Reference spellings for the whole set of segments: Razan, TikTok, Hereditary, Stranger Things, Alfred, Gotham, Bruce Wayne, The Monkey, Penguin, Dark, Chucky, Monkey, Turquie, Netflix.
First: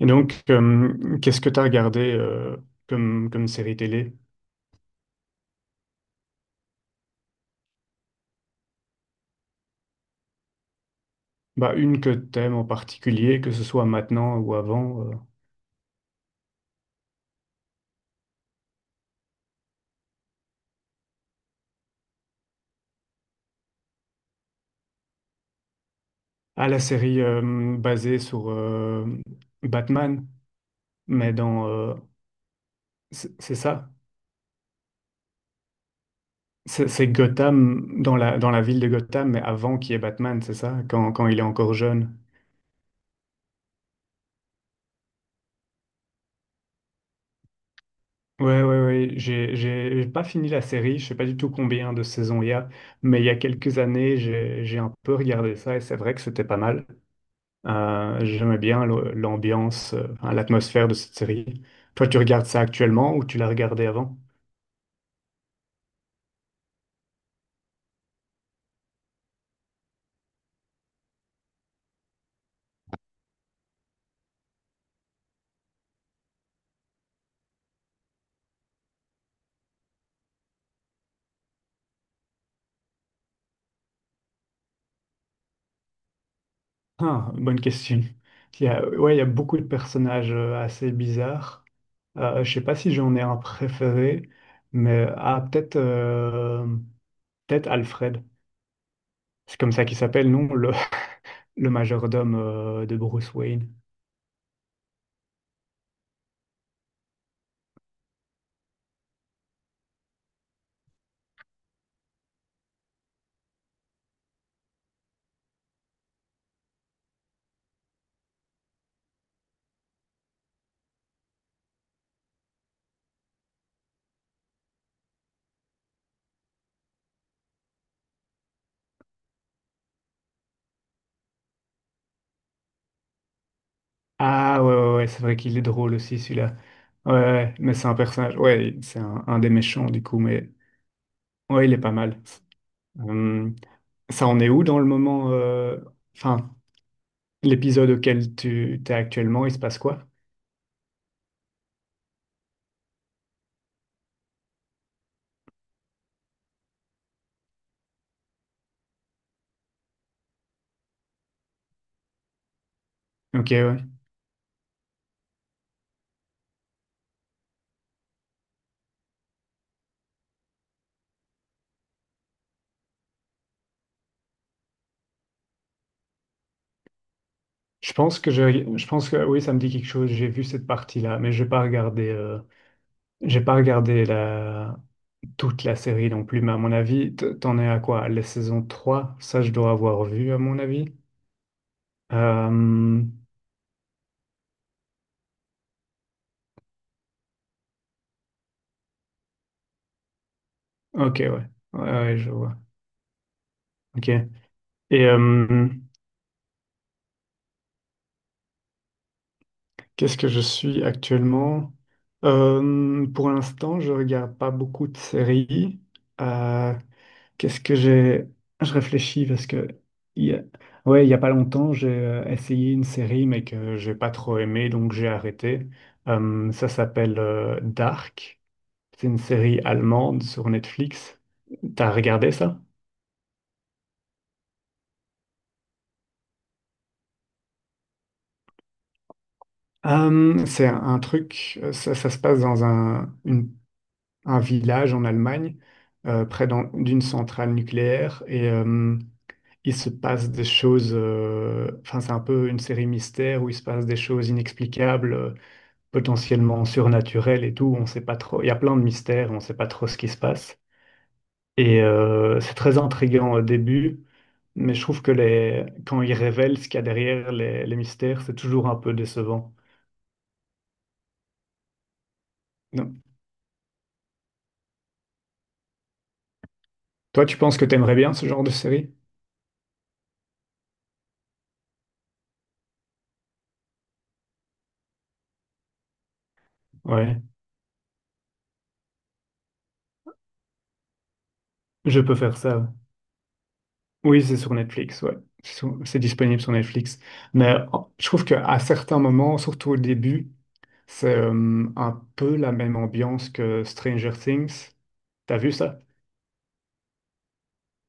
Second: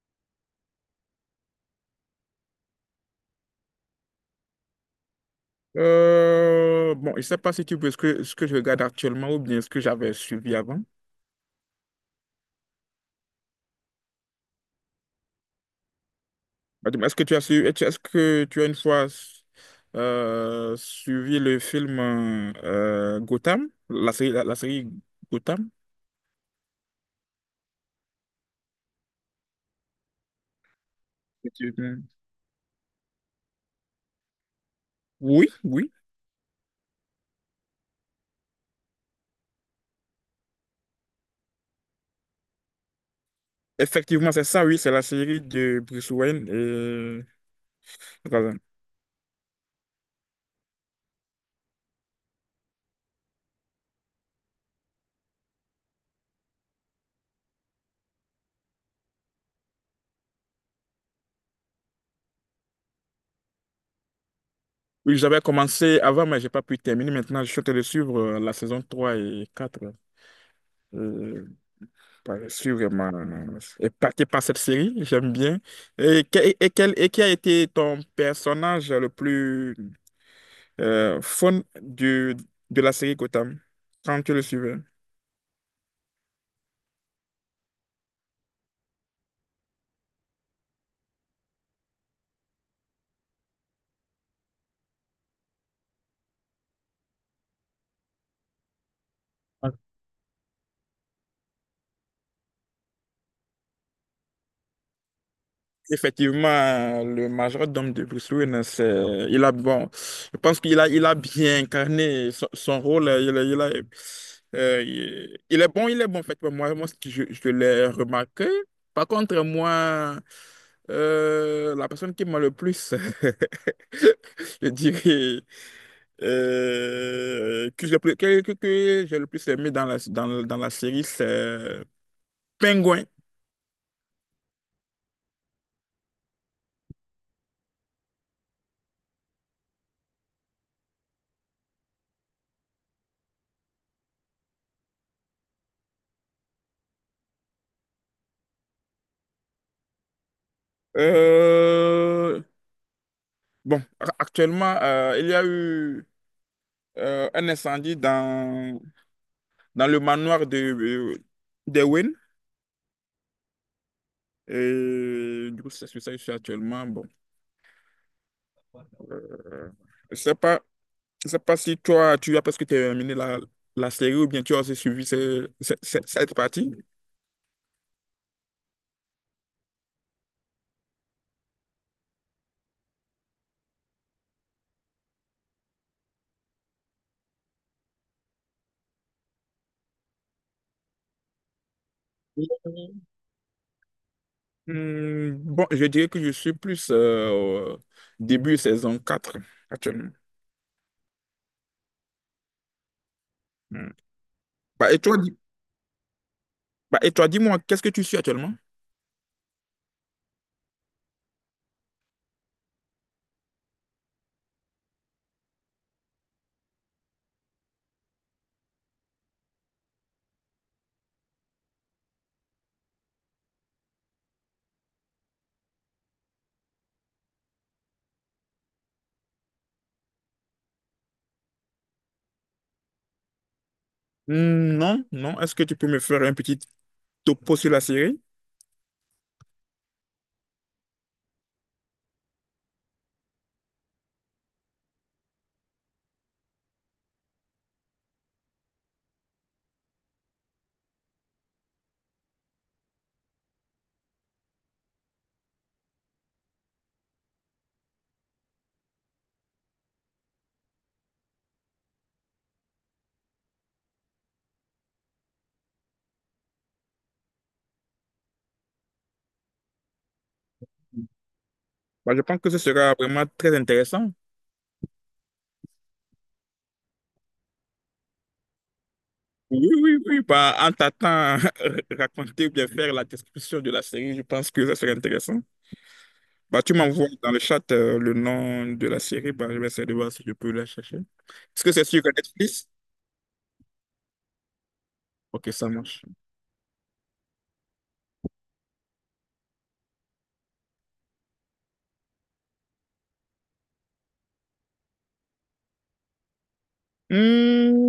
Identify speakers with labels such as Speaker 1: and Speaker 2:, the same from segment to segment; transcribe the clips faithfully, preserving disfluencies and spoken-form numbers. Speaker 1: Et donc, euh, qu'est-ce que tu as regardé euh, comme, comme série télé?
Speaker 2: Euh, bon, je ne sais pas si tu veux ce que, ce que je regarde actuellement ou bien ce que j'avais suivi avant.
Speaker 1: Bah, une que t'aimes en particulier, que ce soit maintenant ou avant. euh.
Speaker 2: Bah, dis-moi, est-ce que tu as suivi, est-ce est-ce que tu as une fois euh, suivi le film euh, euh, Gotham, la série, la, la série Gotham?
Speaker 1: Ah, la série euh, basée sur euh, Batman, mais
Speaker 2: Que
Speaker 1: dans... euh,
Speaker 2: Hmm.
Speaker 1: c'est c'est ça?
Speaker 2: Oui, oui.
Speaker 1: C'est c'est Gotham, dans la, dans la ville de Gotham, mais avant qu'il y ait Batman, c'est ça? Quand, quand il est encore jeune.
Speaker 2: Effectivement, c'est ça, oui, c'est la série de Bruce Wayne et Razan.
Speaker 1: Ouais, ouais, ouais. J'ai, j'ai j'ai pas fini la série, je sais pas du tout combien de saisons il y a, mais il y a quelques années, j'ai, j'ai un peu regardé ça et c'est vrai que c'était pas mal. Euh, j'aimais bien le- l'ambiance, euh, enfin, l'atmosphère de cette série. Toi, tu regardes ça actuellement ou tu l'as regardé avant?
Speaker 2: Oui, j'avais commencé avant, mais j'ai pas pu terminer. Maintenant, je suis en train de suivre euh, la saison trois et quatre. Euh, Ouais, je suis vraiment euh, épaté par cette série, j'aime bien. Et, que- et, quel, et qui a été ton personnage le plus euh, fun du, de la série Gotham quand tu le suivais?
Speaker 1: Ah, bonne question. Il y a, ouais, il y a beaucoup de personnages euh, assez bizarres. Euh, je sais pas si j'en ai un préféré, mais ah, peut-être euh, peut-être Alfred. C'est comme ça qu'il s'appelle, non? Le, le majordome euh, de Bruce Wayne.
Speaker 2: Effectivement, le majordome de Bruce Wayne, c'est, il a, bon, je pense qu'il a, il a bien incarné son, son rôle. Il, a- il a- euh, il il est bon, il est bon, en fait. Moi, moi ce que je, je l'ai remarqué. Par contre, moi, euh, la personne qui m'a le plus, je dirais, euh, que j'ai plus- que, que- que j'ai le plus aimé dans la, dans, dans la série, c'est Penguin.
Speaker 1: Ah ouais, ouais, ouais, c'est vrai qu'il est drôle aussi celui-là. Ouais, ouais, ouais, mais c'est un personnage. Ouais, c'est un, un des méchants du coup, mais ouais, il est pas mal. Hum, ça en est où dans le moment, euh, enfin, l'épisode auquel tu t'es actuellement, il se passe quoi?
Speaker 2: Euh, Bon, a- actuellement, euh, il y a eu euh, un incendie dans, dans le manoir de, euh, d'Ewen.
Speaker 1: Ok, ouais.
Speaker 2: Et du coup, c'est sur ça que je suis actuellement. Bon, euh, je sais pas, je sais pas si toi, tu as presque terminé la, la série ou bien tu as aussi suivi ce- ce- ce- cette partie.
Speaker 1: Je pense que je, je pense que oui, ça me dit quelque chose. J'ai vu cette partie-là, mais j'ai pas regardé, euh, j'ai pas regardé la, toute la série non plus, mais à mon avis, t- t'en es à quoi? La saison trois ça je dois avoir vu à mon avis. Euh,
Speaker 2: Hmm, bon, je dirais que je suis plus euh, au début saison quatre actuellement.
Speaker 1: ok, ouais. Ouais, ouais, je vois.
Speaker 2: Hmm.
Speaker 1: Ok.
Speaker 2: Bah, et
Speaker 1: Et
Speaker 2: toi, dis,
Speaker 1: euh,
Speaker 2: bah, et toi, dis-moi, qu'est-ce que tu suis actuellement?
Speaker 1: qu'est-ce que je suis actuellement? Euh, pour l'instant, je regarde pas beaucoup de séries. Euh, qu'est-ce que j'ai... Je réfléchis parce que... il y a- Ouais, il y a pas longtemps, j'ai euh, essayé une série, mais que j'ai pas trop aimé, donc j'ai arrêté. Euh, ça s'appelle euh, Dark. C'est une série allemande sur Netflix. T'as regardé ça?
Speaker 2: Hmm, non, non. Est-ce que tu peux me faire un petit topo sur la série?
Speaker 1: Euh, c'est un, un truc, euh, ça, ça se passe dans un, une- un village en Allemagne, euh, près d'un- d'une centrale nucléaire, et euh, il se passe des choses, euh, enfin c'est un peu une série mystère où il se passe des choses inexplicables, euh, potentiellement surnaturelles et tout, on sait pas trop, il y a plein de mystères, on sait pas trop ce qui se passe. Et euh, c'est très intriguant au début, mais je trouve que les... quand ils révèlent ce qu'il y a derrière les, les mystères, c'est toujours un peu décevant.
Speaker 2: Bah, je pense que ce sera
Speaker 1: Non.
Speaker 2: vraiment très intéressant.
Speaker 1: Toi, tu penses que t'aimerais bien ce genre de série?
Speaker 2: Oui, oui, oui. Bah, en t'attendant raconter ou bien faire la description de la série, je pense que ça serait intéressant. Bah, tu m'envoies
Speaker 1: Ouais,
Speaker 2: dans le chat euh, le nom de la série. Bah, je vais essayer de voir si je peux la chercher. Est-ce que c'est
Speaker 1: je
Speaker 2: sur
Speaker 1: peux faire
Speaker 2: Netflix?
Speaker 1: ça. Oui, c'est sur Netflix, ouais.
Speaker 2: Ok,
Speaker 1: C'est
Speaker 2: ça
Speaker 1: sur- c'est
Speaker 2: marche.
Speaker 1: disponible sur Netflix. Mais oh, je trouve qu'à certains moments, surtout au début, c'est euh, un peu la même ambiance que Stranger Things. T'as vu ça?
Speaker 2: Mmh.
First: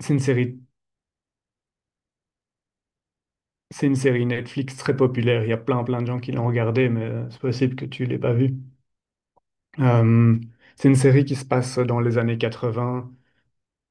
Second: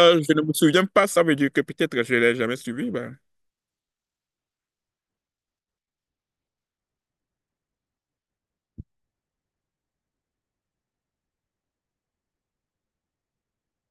Speaker 1: C'est une
Speaker 2: je ne me
Speaker 1: série,
Speaker 2: souviens pas, ça veut dire que peut-être je ne l'ai jamais suivi. Bah.
Speaker 1: c'est une série Netflix très populaire. Il y a plein plein de gens qui l'ont regardée, mais euh, c'est possible que tu l'aies pas vue. Euh, c'est une série qui se passe dans les années quatre-vingts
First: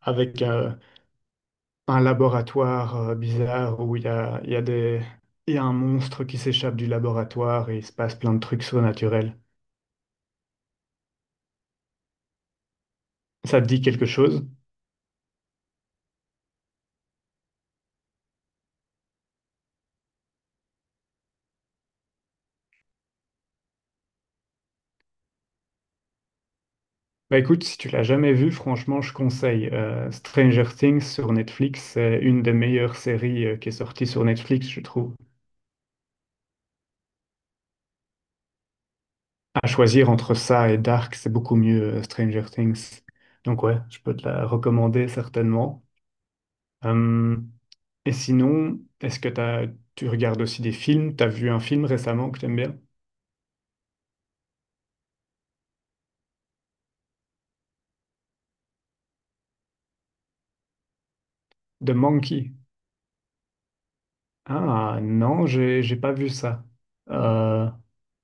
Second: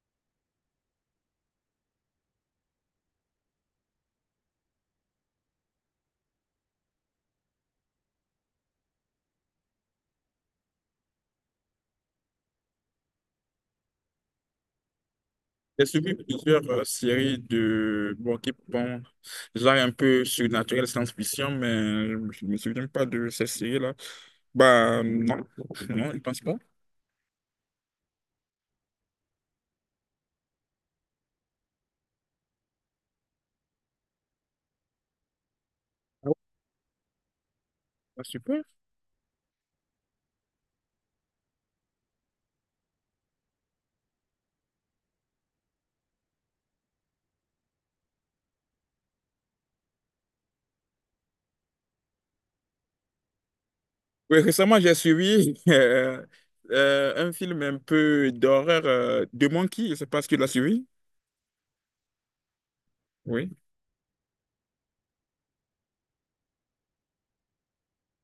Speaker 1: avec euh, un laboratoire euh, bizarre où il y a, il y a des, il y a un monstre qui s'échappe du laboratoire et il se passe plein de trucs surnaturels. Ça te dit quelque chose?
Speaker 2: J'ai suivi plusieurs euh, séries de bon, qui, bon, genre un peu surnaturel, science-fiction, mais je ne me souviens pas de ces séries-là. Bah non, non, je pense pas.
Speaker 1: Bah écoute, si tu l'as jamais vu, franchement, je conseille. Euh, Stranger Things sur Netflix, c'est une des meilleures séries euh, qui est sortie sur Netflix, je trouve.
Speaker 2: Ah ouais, bah, super.
Speaker 1: À choisir entre ça et Dark, c'est beaucoup mieux euh, Stranger Things. Donc ouais, je peux te la recommander certainement. Hum, et sinon, est-ce que t'as, tu regardes aussi des films? T'as vu un film récemment que t'aimes bien?
Speaker 2: Oui, récemment, j'ai suivi euh, euh, un film un peu d'horreur euh, de Monkey. Je sais pas si tu l'as suivi.
Speaker 1: The Monkey.
Speaker 2: Oui.
Speaker 1: Ah non, j'ai j'ai pas vu ça. Euh,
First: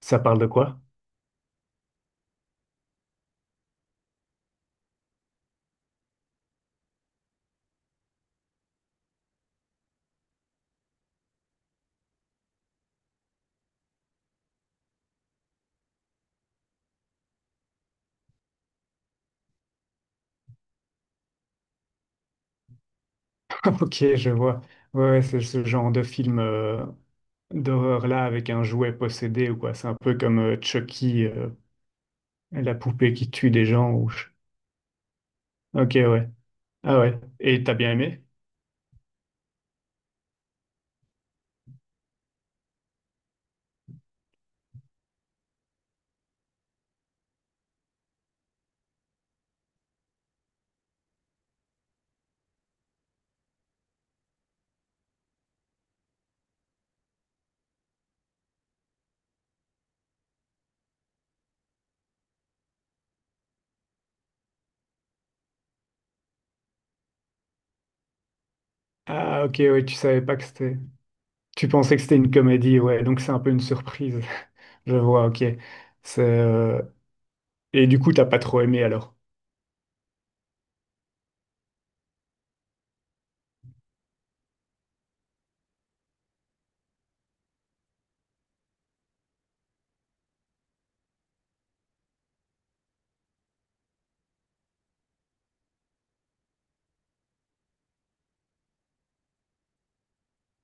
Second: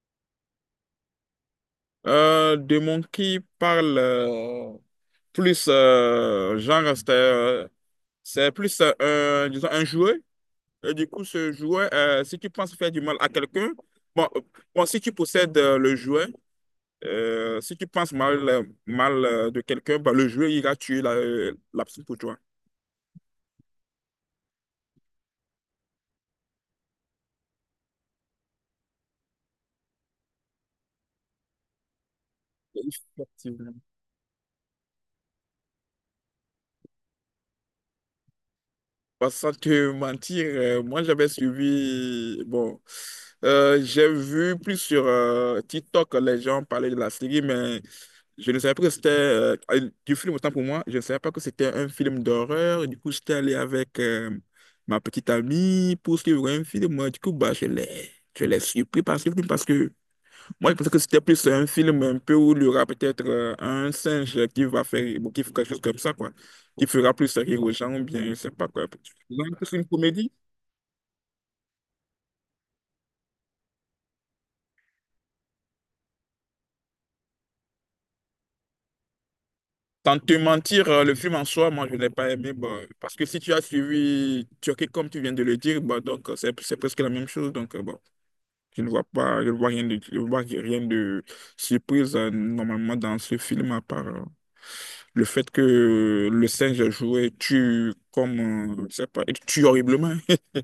Speaker 1: ça parle de quoi?
Speaker 2: Euh, de Monkey parle euh, plus euh, genre, c'est euh, c'est plus euh, un, disons, un jouet. Et du coup, ce jouet, euh, si tu penses faire du mal à quelqu'un, bon, euh, bon, si tu possèdes euh, le jouet, euh, si tu penses mal, euh, mal euh, de quelqu'un, bah, le jeu ira tuer la, euh, la personne pour toi.
Speaker 1: Ok, je vois. Ouais, ouais, c'est ce genre de film euh, d'horreur là avec un jouet possédé ou quoi. C'est un peu comme euh, Chucky, euh, la poupée qui tue des
Speaker 2: Effectivement.
Speaker 1: gens. Ou... Ok, ouais. Ah ouais. Et t'as bien aimé?
Speaker 2: Bah, sans te mentir, euh, moi j'avais suivi, bon, euh, j'ai vu plus sur euh, TikTok les gens parler de la série, mais je ne savais pas que c'était euh, euh, du film, autant pour moi, je ne savais pas que c'était un film d'horreur. Du coup, j'étais allé avec euh, ma petite amie pour suivre un film. Du coup, bah, je l'ai, je l'ai surpris par ce film, parce que moi, je pensais que c'était plus un film un peu où il y aura peut-être euh, un singe qui va faire, bon, qui fera quelque chose comme ça, quoi. Qui fera plus rire aux gens, ou bien, je sais pas quoi.
Speaker 1: Ah
Speaker 2: Donc,
Speaker 1: ok,
Speaker 2: c'est
Speaker 1: ouais,
Speaker 2: une
Speaker 1: tu savais
Speaker 2: comédie.
Speaker 1: pas que c'était... Tu pensais que c'était une comédie, ouais, donc c'est un peu une surprise. Je vois, ok. C'est, euh, Et du coup, t'as pas trop aimé alors?
Speaker 2: Tant te mentir, euh, le film en soi, moi, je l'ai pas aimé, bah, parce que si tu as suivi Turquie, comme tu viens de le dire, bah, donc, euh, c'est, c'est presque la même chose, donc, euh, bon. Je ne vois pas, je ne vois rien de, je ne vois rien de surprise euh, normalement dans ce film à part euh, le fait que le singe joué tue comme, euh, je sais pas, il tue horriblement.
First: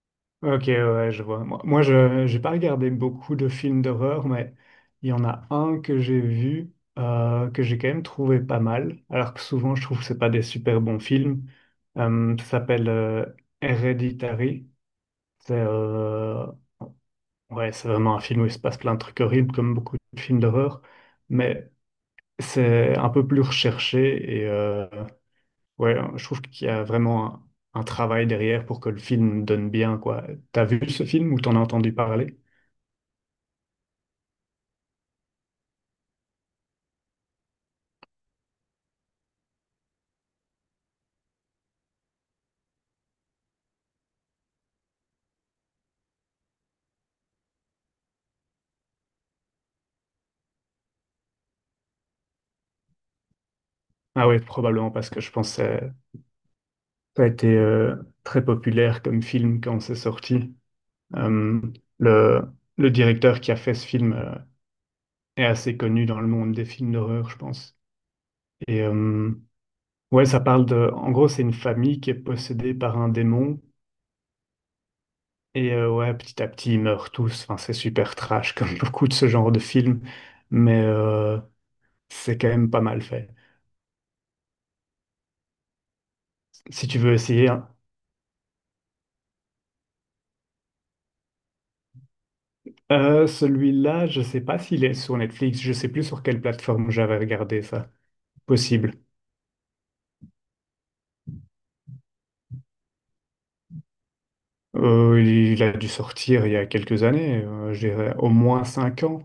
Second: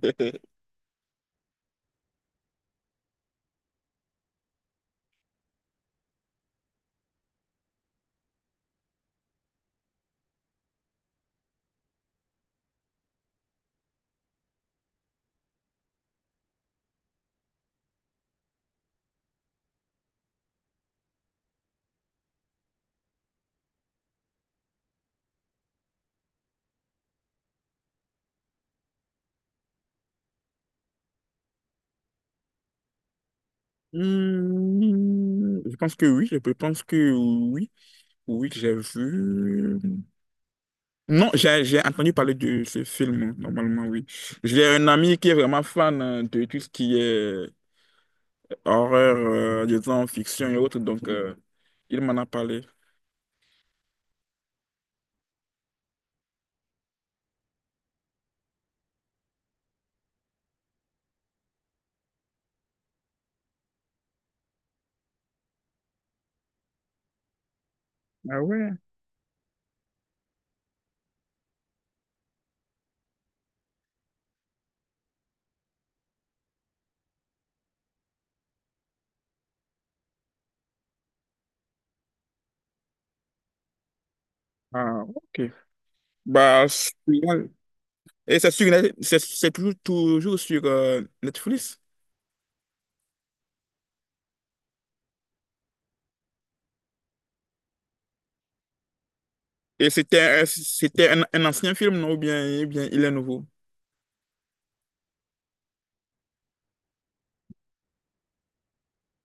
Speaker 1: Ok, ouais, ouais, je vois. Moi, moi, je j'ai pas regardé beaucoup de films d'horreur, mais il y en a un que j'ai vu euh, que j'ai quand même trouvé pas mal, alors que souvent je trouve que c'est pas des super bons films. Euh, ça s'appelle euh, Hereditary. C'est euh, ouais, c'est vraiment un film où il se passe plein de trucs horribles, comme beaucoup de films d'horreur, mais c'est un peu plus recherché et euh, ouais, je trouve qu'il y a vraiment un, un travail derrière pour que le film donne bien, quoi. T'as vu ce film ou t'en as entendu parler?
Speaker 2: Hmm, je pense que oui, je pense que oui, oui, j'ai vu. euh, Non, j'ai j'ai entendu parler de ce film, normalement, oui. J'ai un ami qui est vraiment fan euh, de tout ce qui est horreur, euh, disons, fiction et autres, donc euh, il m'en a parlé.
Speaker 1: Ah oui, probablement parce que je pense que ça ça a été euh, très populaire comme film quand c'est sorti. Euh, le, le directeur qui a fait ce film euh, est assez connu dans le monde des films d'horreur, je pense.
Speaker 2: Ah ouais?
Speaker 1: Et euh, ouais, ça parle de... En gros, c'est une famille qui est possédée par un démon. Et euh, ouais, petit à petit, ils meurent tous. Enfin, c'est super trash comme beaucoup de ce genre de films. Mais euh, c'est quand même pas mal fait.
Speaker 2: Ah, ok. Bah,
Speaker 1: Si tu veux
Speaker 2: celui-là,
Speaker 1: essayer,
Speaker 2: et c'est sur Net-, c'est c'est toujours, toujours sur euh, Netflix.
Speaker 1: Euh, celui-là, je sais pas s'il est sur Netflix, je sais plus sur quelle plateforme j'avais regardé ça. Possible.
Speaker 2: Et c'était un-, c'était un, un ancien film, non? Ou bien, ou bien il est nouveau?
Speaker 1: Euh, il a dû sortir il y a quelques années, euh, je dirais au moins cinq ans,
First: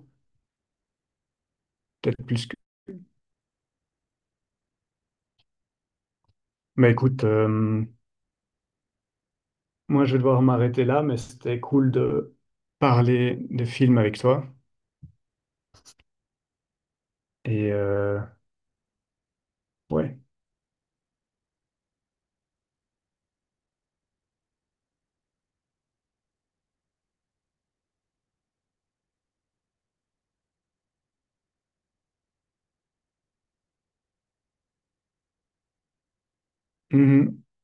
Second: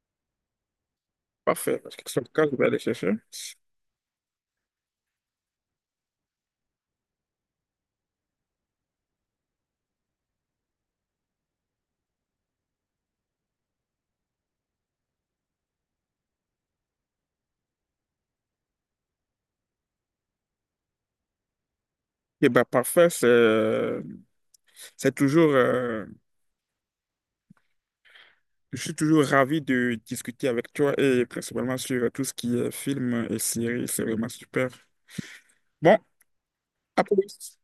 Speaker 2: Parfait. Parce que sur
Speaker 1: peut-être
Speaker 2: le cas,
Speaker 1: plus
Speaker 2: je
Speaker 1: que...
Speaker 2: vais aller chercher.
Speaker 1: Mais écoute, euh, moi je vais devoir m'arrêter là, mais c'était cool de parler de films avec toi. Et euh, ouais.
Speaker 2: Et bah, parfait, c'est euh, c'est toujours. Euh, je suis toujours ravi de discuter avec toi et principalement sur tout ce qui est film et séries. C'est vraiment super. Bon, à
Speaker 1: Mhm.
Speaker 2: plus.